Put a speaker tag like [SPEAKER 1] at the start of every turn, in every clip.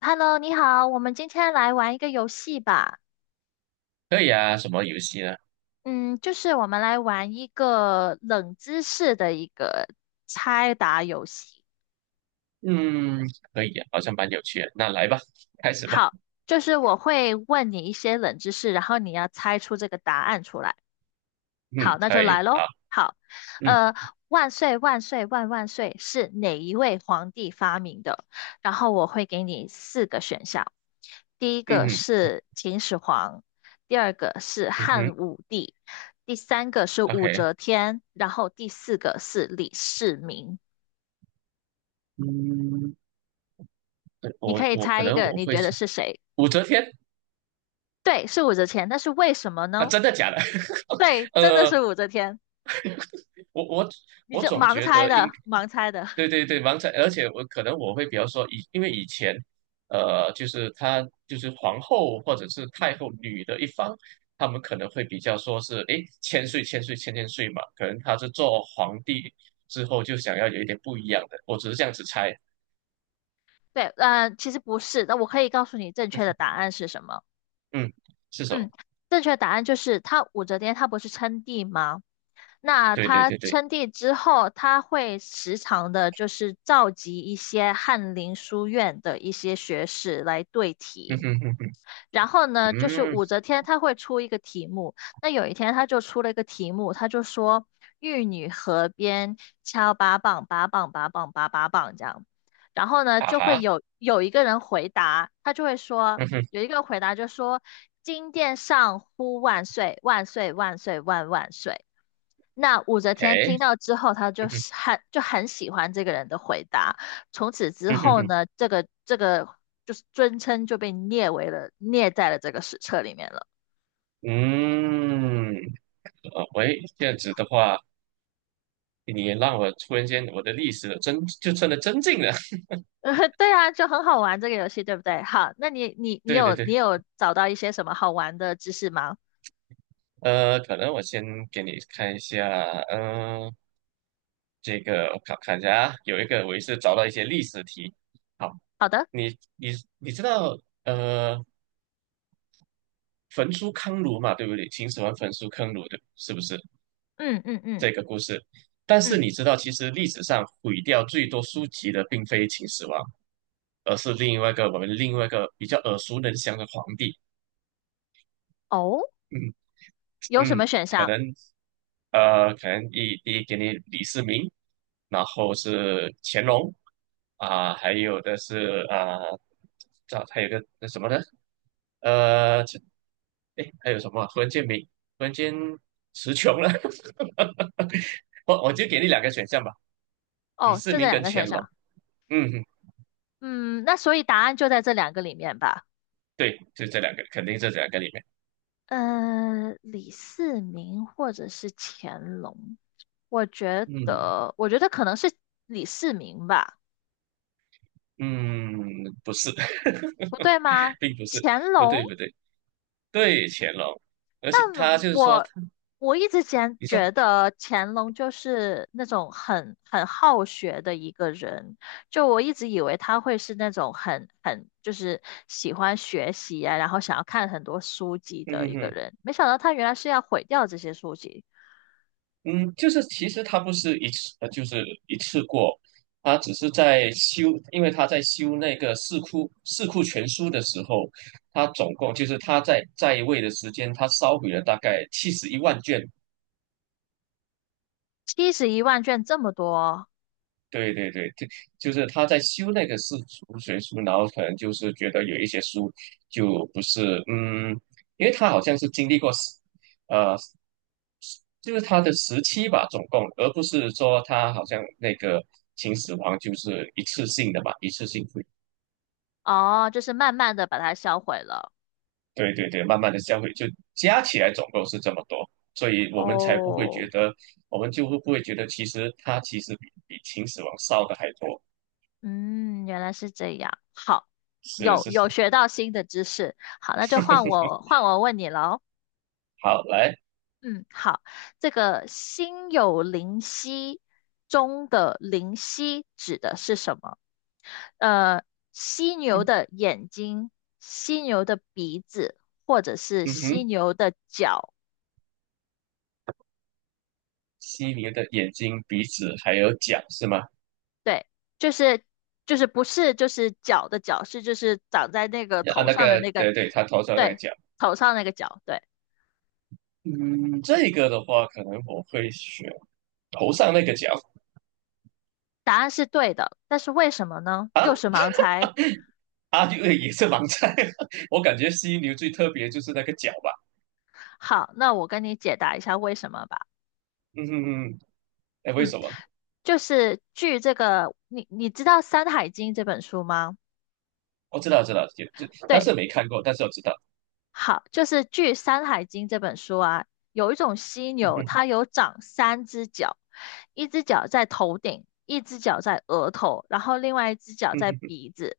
[SPEAKER 1] Hello，你好，我们今天来玩一个游戏吧。
[SPEAKER 2] 可以啊，什么游戏呢？
[SPEAKER 1] 嗯，就是我们来玩一个冷知识的猜答游戏。
[SPEAKER 2] 嗯，可以啊，好像蛮有趣的。那来吧，开始吧。
[SPEAKER 1] 好，就是我会问你一些冷知识，然后你要猜出这个答案出来。
[SPEAKER 2] 嗯，
[SPEAKER 1] 好，那就
[SPEAKER 2] 可以，
[SPEAKER 1] 来喽。
[SPEAKER 2] 好，
[SPEAKER 1] 好，
[SPEAKER 2] 嗯
[SPEAKER 1] 呃，万岁万岁万万岁是哪一位皇帝发明的？然后我会给你四个选项，第一
[SPEAKER 2] 嗯
[SPEAKER 1] 个
[SPEAKER 2] 哼
[SPEAKER 1] 是秦始皇，第二个是
[SPEAKER 2] 嗯哼
[SPEAKER 1] 汉武帝，第三个是武
[SPEAKER 2] ，OK，
[SPEAKER 1] 则天，然后第四个是李世民。
[SPEAKER 2] 嗯，对
[SPEAKER 1] 你
[SPEAKER 2] 我
[SPEAKER 1] 可以
[SPEAKER 2] 我可
[SPEAKER 1] 猜一
[SPEAKER 2] 能
[SPEAKER 1] 个，
[SPEAKER 2] 我
[SPEAKER 1] 你
[SPEAKER 2] 会
[SPEAKER 1] 觉得
[SPEAKER 2] 是
[SPEAKER 1] 是谁？
[SPEAKER 2] 武则天。
[SPEAKER 1] 对，是武则天，但是为什么
[SPEAKER 2] 啊，
[SPEAKER 1] 呢？
[SPEAKER 2] 真的假的？
[SPEAKER 1] 对，真的
[SPEAKER 2] 呃，
[SPEAKER 1] 是武则天，
[SPEAKER 2] 我我
[SPEAKER 1] 你
[SPEAKER 2] 我
[SPEAKER 1] 这
[SPEAKER 2] 总
[SPEAKER 1] 盲
[SPEAKER 2] 觉
[SPEAKER 1] 猜
[SPEAKER 2] 得
[SPEAKER 1] 的，盲猜的。
[SPEAKER 2] 对对对，王彩。而且我可能我会比较说因为以前，就是他就是皇后或者是太后女的一方，他们可能会比较说是，诶，千岁千岁千千岁嘛，可能她是做皇帝之后就想要有一点不一样的，我只是这样子猜。
[SPEAKER 1] 对，其实不是，那我可以告诉你正确的答 案是什么。
[SPEAKER 2] 嗯，是什么？
[SPEAKER 1] 嗯，正确的答案就是他武则天她不是称帝吗？那
[SPEAKER 2] 对对
[SPEAKER 1] 她
[SPEAKER 2] 对对，
[SPEAKER 1] 称帝之后，她会时常的就是召集一些翰林书院的一些学士来对
[SPEAKER 2] 嗯
[SPEAKER 1] 题。
[SPEAKER 2] 哼哼哼
[SPEAKER 1] 然后呢，就是
[SPEAKER 2] 嗯，
[SPEAKER 1] 武则天她会出一个题目，那有一天她就出了一个题目，她就说玉女河边敲八棒，八棒八棒八八棒这样，然后呢
[SPEAKER 2] 啊
[SPEAKER 1] 就会
[SPEAKER 2] 哈，
[SPEAKER 1] 有一个人回答，他就会说
[SPEAKER 2] 嗯哼，
[SPEAKER 1] 有一个回答就说金殿上呼万岁万岁万岁万万岁，那武则天
[SPEAKER 2] 诶，
[SPEAKER 1] 听到之后，她就
[SPEAKER 2] 嗯哼，
[SPEAKER 1] 是很喜欢这个人的回答。从此之
[SPEAKER 2] 嗯哼
[SPEAKER 1] 后
[SPEAKER 2] 哼，
[SPEAKER 1] 呢，这个就是尊称就被列为了列在了这个史册里面了。
[SPEAKER 2] 嗯，喂，这样子的话。你也让我突然间，我的历史真就真的增进了。
[SPEAKER 1] 对啊，就很好玩这个游戏，对不对？好，那你你你
[SPEAKER 2] 对对
[SPEAKER 1] 有
[SPEAKER 2] 对，
[SPEAKER 1] 你有找到一些什么好玩的知识吗？
[SPEAKER 2] 可能我先给你看一下，嗯、呃这个我看看一下啊，有一个我也是找到一些历史题。好，
[SPEAKER 1] 好的，
[SPEAKER 2] 你你你知道呃焚书坑儒嘛，对不对？秦始皇焚书坑儒的，是不是
[SPEAKER 1] 嗯嗯嗯
[SPEAKER 2] 这个故事？但是
[SPEAKER 1] 嗯，
[SPEAKER 2] 你知道，其实历史上毁掉最多书籍的并非秦始皇，而是另外一个我们另外一个比较耳熟能详的皇帝。
[SPEAKER 1] 哦，
[SPEAKER 2] 嗯
[SPEAKER 1] 有什
[SPEAKER 2] 嗯，
[SPEAKER 1] 么选
[SPEAKER 2] 可
[SPEAKER 1] 项？
[SPEAKER 2] 能可能第一给你李世民，然后是乾隆啊、还有的是啊，这、还有个那什么呢？呃，这哎，还有什么啊？忽然间没，忽然间词穷了。我就给你两个选项吧，李
[SPEAKER 1] 哦，
[SPEAKER 2] 世
[SPEAKER 1] 就这
[SPEAKER 2] 民
[SPEAKER 1] 两
[SPEAKER 2] 跟
[SPEAKER 1] 个选
[SPEAKER 2] 乾隆。
[SPEAKER 1] 项。
[SPEAKER 2] 嗯，
[SPEAKER 1] 嗯，那所以答案就在这两个里面吧。
[SPEAKER 2] 对，就这两个，肯定是这两个里面。
[SPEAKER 1] 李世民或者是乾隆，
[SPEAKER 2] 嗯
[SPEAKER 1] 我觉得可能是李世民吧，
[SPEAKER 2] 嗯，不是，
[SPEAKER 1] 不对 吗？
[SPEAKER 2] 并不是，
[SPEAKER 1] 乾
[SPEAKER 2] 不
[SPEAKER 1] 隆，
[SPEAKER 2] 对不对。对，乾隆，而
[SPEAKER 1] 但
[SPEAKER 2] 且他就是说
[SPEAKER 1] 我
[SPEAKER 2] 他，
[SPEAKER 1] 我一直前
[SPEAKER 2] 你说，
[SPEAKER 1] 觉得乾隆就是那种很好学的一个人，就我一直以为他会是那种就是喜欢学习啊，然后想要看很多书籍
[SPEAKER 2] 嗯
[SPEAKER 1] 的
[SPEAKER 2] 哼
[SPEAKER 1] 一个
[SPEAKER 2] 哼，
[SPEAKER 1] 人，没想到他原来是要毁掉这些书籍。
[SPEAKER 2] 嗯，就是其实他不是一次，就是一次过，他只是在修，因为他在修那个四库全书的时候，他总共就是他在位的时间，他烧毁了大概71万卷。
[SPEAKER 1] 71万卷这么多，
[SPEAKER 2] 对对对，就是他在修那个四库全书，然后可能就是觉得有一些书就不是，因为他好像是经历过。呃。就是他的时期吧，总共，而不是说他好像那个秦始皇就是一次性的嘛，一次性会，
[SPEAKER 1] 哦，就是慢慢的把它销毁了。
[SPEAKER 2] 对对对，慢慢的销毁，就加起来总共是这么多，所以我们才不会
[SPEAKER 1] 哦，
[SPEAKER 2] 觉得，我们就会不会觉得其实他其实比秦始皇烧的还多，
[SPEAKER 1] 嗯，原来是这样。好，
[SPEAKER 2] 是
[SPEAKER 1] 有
[SPEAKER 2] 是，
[SPEAKER 1] 有学到新的知识。好，那就换 我换我问你喽。
[SPEAKER 2] 好来，
[SPEAKER 1] 嗯，好，这个心有灵犀中的灵犀指的是什么？呃，犀牛
[SPEAKER 2] 嗯
[SPEAKER 1] 的眼睛、犀牛的鼻子，或者是
[SPEAKER 2] 嗯
[SPEAKER 1] 犀
[SPEAKER 2] 哼，
[SPEAKER 1] 牛的脚？
[SPEAKER 2] 犀牛的眼睛、鼻子还有角是吗？
[SPEAKER 1] 对，就是就是不是就是角的角，是就是长在那个
[SPEAKER 2] 啊，
[SPEAKER 1] 头
[SPEAKER 2] 那
[SPEAKER 1] 上的
[SPEAKER 2] 个
[SPEAKER 1] 那个，
[SPEAKER 2] 对对，他头上那个
[SPEAKER 1] 对，
[SPEAKER 2] 角，
[SPEAKER 1] 头上那个角，对，
[SPEAKER 2] 嗯，这个的话可能我会选头上那个角。
[SPEAKER 1] 答案是对的，但是为什么呢？就是盲猜。
[SPEAKER 2] 啊，就也是盲猜。我感觉犀牛最特别就是那个角吧。
[SPEAKER 1] 好，那我跟你解答一下为什么吧。
[SPEAKER 2] 嗯哼哼，哎，为
[SPEAKER 1] 嗯，
[SPEAKER 2] 什么？
[SPEAKER 1] 就是据这个，你知道《山海经》这本书吗？
[SPEAKER 2] 我知道，知道，但是
[SPEAKER 1] 对，
[SPEAKER 2] 没看过，但是我知道。
[SPEAKER 1] 好，就是据《山海经》这本书啊，有一种犀
[SPEAKER 2] 嗯
[SPEAKER 1] 牛，
[SPEAKER 2] 哼，
[SPEAKER 1] 它有长三只脚，一只脚在头顶，一只脚在额头，然后另外一只脚
[SPEAKER 2] 嗯
[SPEAKER 1] 在
[SPEAKER 2] 哼，
[SPEAKER 1] 鼻子。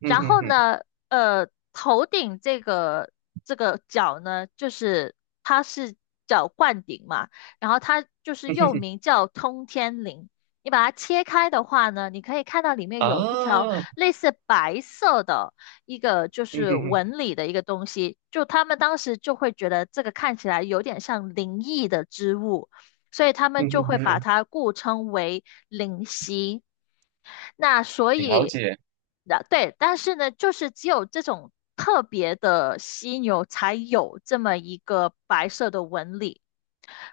[SPEAKER 2] 嗯
[SPEAKER 1] 然
[SPEAKER 2] 哼
[SPEAKER 1] 后
[SPEAKER 2] 哼，
[SPEAKER 1] 呢，头顶这个角呢，就是它是叫冠顶嘛，然后它就是
[SPEAKER 2] 嗯哼
[SPEAKER 1] 又
[SPEAKER 2] 哼，
[SPEAKER 1] 名叫通天翎。你把它切开的话呢，你可以看到里面有一条
[SPEAKER 2] 啊，
[SPEAKER 1] 类似白色的一个就
[SPEAKER 2] 嗯
[SPEAKER 1] 是
[SPEAKER 2] 哼
[SPEAKER 1] 纹
[SPEAKER 2] 哼，
[SPEAKER 1] 理的一个东西，就他们当时就会觉得这个看起来有点像灵异的织物。所以他们
[SPEAKER 2] 嗯
[SPEAKER 1] 就
[SPEAKER 2] 哼
[SPEAKER 1] 会把
[SPEAKER 2] 哼，
[SPEAKER 1] 它故称为灵犀。那所
[SPEAKER 2] 了
[SPEAKER 1] 以，
[SPEAKER 2] 解，
[SPEAKER 1] 那对，但是呢，就是只有这种特别的犀牛才有这么一个白色的纹理，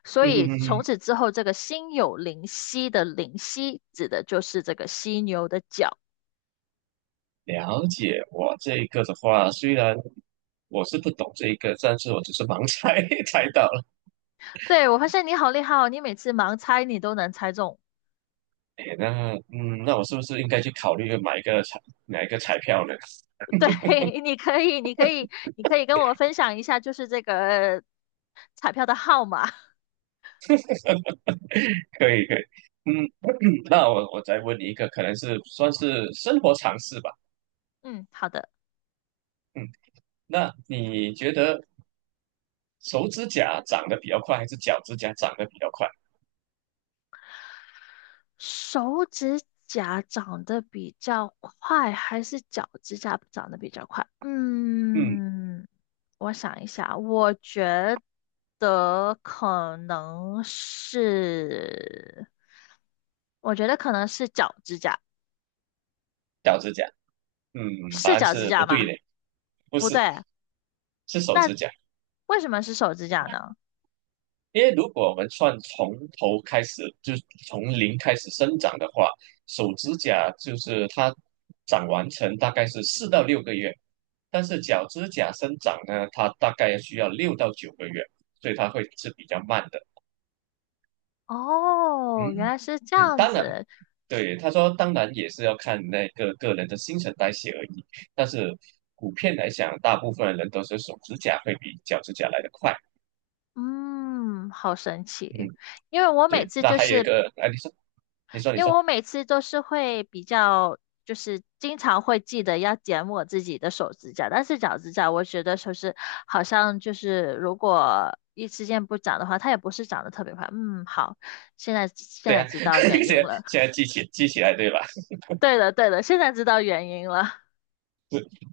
[SPEAKER 1] 所
[SPEAKER 2] 嗯哼
[SPEAKER 1] 以
[SPEAKER 2] 哼
[SPEAKER 1] 从
[SPEAKER 2] 哼，
[SPEAKER 1] 此之后，这个心有灵犀的灵犀指的就是这个犀牛的角。
[SPEAKER 2] 了解。我这一个的话，虽然我是不懂这一个，但是我只是盲猜 猜到了。
[SPEAKER 1] 对，我发现你好厉害哦，你每次盲猜你都能猜中。
[SPEAKER 2] 哎，那我是不是应该去考虑买一个彩票呢？
[SPEAKER 1] 对，你可以，你可以，你可以跟我分享一下，就是这个呃彩票的号码。
[SPEAKER 2] 可以可以，嗯，那我再问你一个，可能是算是生活常识吧，
[SPEAKER 1] 嗯，好的。
[SPEAKER 2] 嗯，那你觉得手指甲长得比较快，还是脚指甲长得比较快？
[SPEAKER 1] 手指甲长得比较快，还是脚指甲长得比较快？
[SPEAKER 2] 嗯，
[SPEAKER 1] 嗯，我想一下，得可能是，我觉得可能是脚指甲，
[SPEAKER 2] 脚指甲，嗯，答
[SPEAKER 1] 是
[SPEAKER 2] 案
[SPEAKER 1] 脚指
[SPEAKER 2] 是不
[SPEAKER 1] 甲
[SPEAKER 2] 对
[SPEAKER 1] 吗？
[SPEAKER 2] 的，不
[SPEAKER 1] 不
[SPEAKER 2] 是，
[SPEAKER 1] 对，
[SPEAKER 2] 是手
[SPEAKER 1] 那
[SPEAKER 2] 指甲。
[SPEAKER 1] 为什么是手指甲呢？
[SPEAKER 2] 因为如果我们算从头开始，就是从零开始生长的话，手指甲就是它长完成大概是4到6个月，但是脚趾甲生长呢，它大概需要6到9个月，所以它会是比较慢的。
[SPEAKER 1] 哦，原
[SPEAKER 2] 嗯
[SPEAKER 1] 来是这
[SPEAKER 2] 嗯，
[SPEAKER 1] 样
[SPEAKER 2] 当然，
[SPEAKER 1] 子，
[SPEAKER 2] 对，他说当然也是要看那个个人的新陈代谢而已，但是普遍来讲，大部分人都是手指甲会比脚趾甲来得快。
[SPEAKER 1] 嗯，好神
[SPEAKER 2] 嗯，
[SPEAKER 1] 奇。因为我每
[SPEAKER 2] 对，
[SPEAKER 1] 次
[SPEAKER 2] 那
[SPEAKER 1] 就
[SPEAKER 2] 还有一
[SPEAKER 1] 是
[SPEAKER 2] 个，哎，你说，你说，你
[SPEAKER 1] 因为
[SPEAKER 2] 说。
[SPEAKER 1] 我每次都是会比较，就是经常会记得要剪我自己的手指甲，但是脚指甲我觉得就是好像就是如果一时间不长的话，它也不是长得特别快。嗯，好，现在现
[SPEAKER 2] 对
[SPEAKER 1] 在
[SPEAKER 2] 啊，
[SPEAKER 1] 知道原
[SPEAKER 2] 现
[SPEAKER 1] 因
[SPEAKER 2] 在
[SPEAKER 1] 了。
[SPEAKER 2] 现在记起来对吧？
[SPEAKER 1] 对的，对的，现在知道原因了。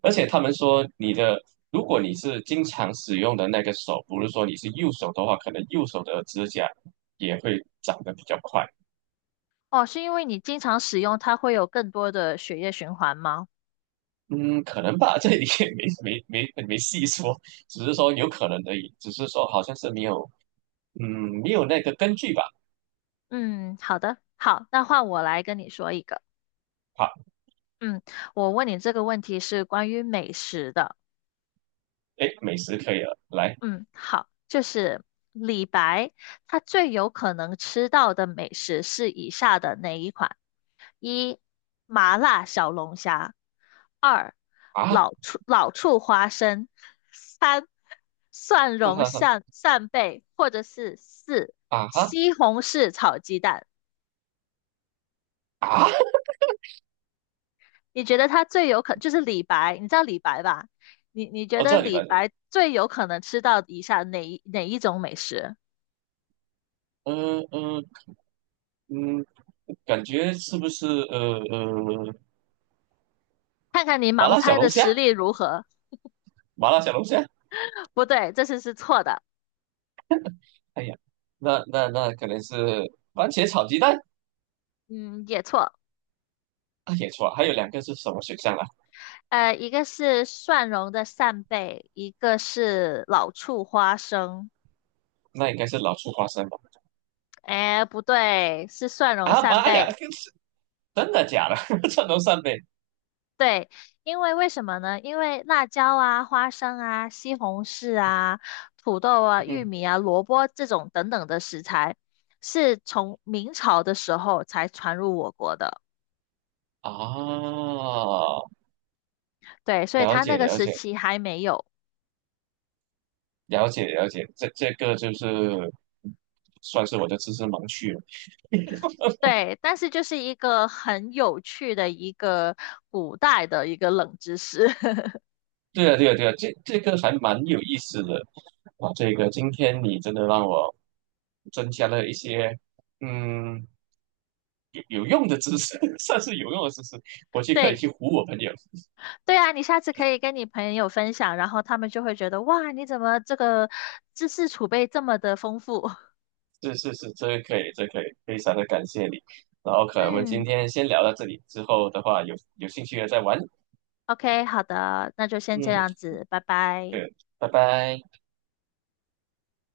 [SPEAKER 2] 而且他们说你的，如果你是经常使用的那个手，不是说你是右手的话，可能右手的指甲也会长得比较快。
[SPEAKER 1] 哦，是因为你经常使用，它会有更多的血液循环吗？
[SPEAKER 2] 嗯，可能吧，这里也没细说，只是说有可能而已，只是说好像是没有，嗯，没有那个根据吧。
[SPEAKER 1] 嗯，好的，好，那换我来跟你说一个。
[SPEAKER 2] 好，
[SPEAKER 1] 嗯，我问你这个问题是关于美食的。
[SPEAKER 2] 哎，美食可以了，来
[SPEAKER 1] 嗯，好，就是李白，他最有可能吃到的美食是以下的哪一款？一、麻辣小龙虾；二、
[SPEAKER 2] 啊，
[SPEAKER 1] 老醋花生；三、蒜
[SPEAKER 2] 哈
[SPEAKER 1] 蓉
[SPEAKER 2] 哈哈，
[SPEAKER 1] 扇扇贝，或者是四、
[SPEAKER 2] 啊哈
[SPEAKER 1] 西红柿炒鸡蛋。
[SPEAKER 2] 啊，
[SPEAKER 1] 你觉得他最有可就是李白，你知道李白吧？你你觉
[SPEAKER 2] 哦，
[SPEAKER 1] 得
[SPEAKER 2] 这里吧，
[SPEAKER 1] 李白最有可能吃到以下哪一种美食？
[SPEAKER 2] 嗯嗯嗯，感觉是不是
[SPEAKER 1] 看看你
[SPEAKER 2] 麻
[SPEAKER 1] 盲
[SPEAKER 2] 辣小
[SPEAKER 1] 猜
[SPEAKER 2] 龙
[SPEAKER 1] 的
[SPEAKER 2] 虾，
[SPEAKER 1] 实力如何。
[SPEAKER 2] 麻辣小龙虾，
[SPEAKER 1] 不对，这次是错的，
[SPEAKER 2] 哎呀，那可能是番茄炒鸡蛋。
[SPEAKER 1] 嗯，也错。
[SPEAKER 2] 啊，也错了，还有两个是什么选项啊？
[SPEAKER 1] 一个是蒜蓉的扇贝，一个是老醋花生。
[SPEAKER 2] 那应该是老醋花生吧？
[SPEAKER 1] 哎，不对，是蒜蓉
[SPEAKER 2] 啊
[SPEAKER 1] 扇
[SPEAKER 2] 妈呀，
[SPEAKER 1] 贝。
[SPEAKER 2] 这是真的假的？这都算呗？
[SPEAKER 1] 对，因为为什么呢？因为辣椒啊、花生啊、西红柿啊、土豆啊、玉
[SPEAKER 2] 嗯
[SPEAKER 1] 米啊、萝卜这种等等的食材，是从明朝的时候才传入我国的。
[SPEAKER 2] 啊，
[SPEAKER 1] 对，所以
[SPEAKER 2] 了
[SPEAKER 1] 它那
[SPEAKER 2] 解
[SPEAKER 1] 个
[SPEAKER 2] 了
[SPEAKER 1] 时
[SPEAKER 2] 解
[SPEAKER 1] 期还没有。
[SPEAKER 2] 了解了解，这个就是算是我的知识盲区了。
[SPEAKER 1] 对，但是就是一个很有趣的一个古代的一个冷知识。
[SPEAKER 2] 对啊对啊对啊，这个还蛮有意思的啊，这个今天你真的让我增加了一些嗯。有用的知识，算是有用的知识，回去可以
[SPEAKER 1] 对，
[SPEAKER 2] 去唬我朋友。
[SPEAKER 1] 对啊，你下次可以跟你朋友分享，然后他们就会觉得哇，你怎么这个知识储备这么的丰富？
[SPEAKER 2] 是是是，这个可以，这个可以，非常的感谢你。然后 可能我们今
[SPEAKER 1] 嗯
[SPEAKER 2] 天先聊到这里，之后的话有兴趣的再玩。
[SPEAKER 1] ，OK，好的，那就先这
[SPEAKER 2] 嗯，
[SPEAKER 1] 样子，拜拜。
[SPEAKER 2] 对，拜拜。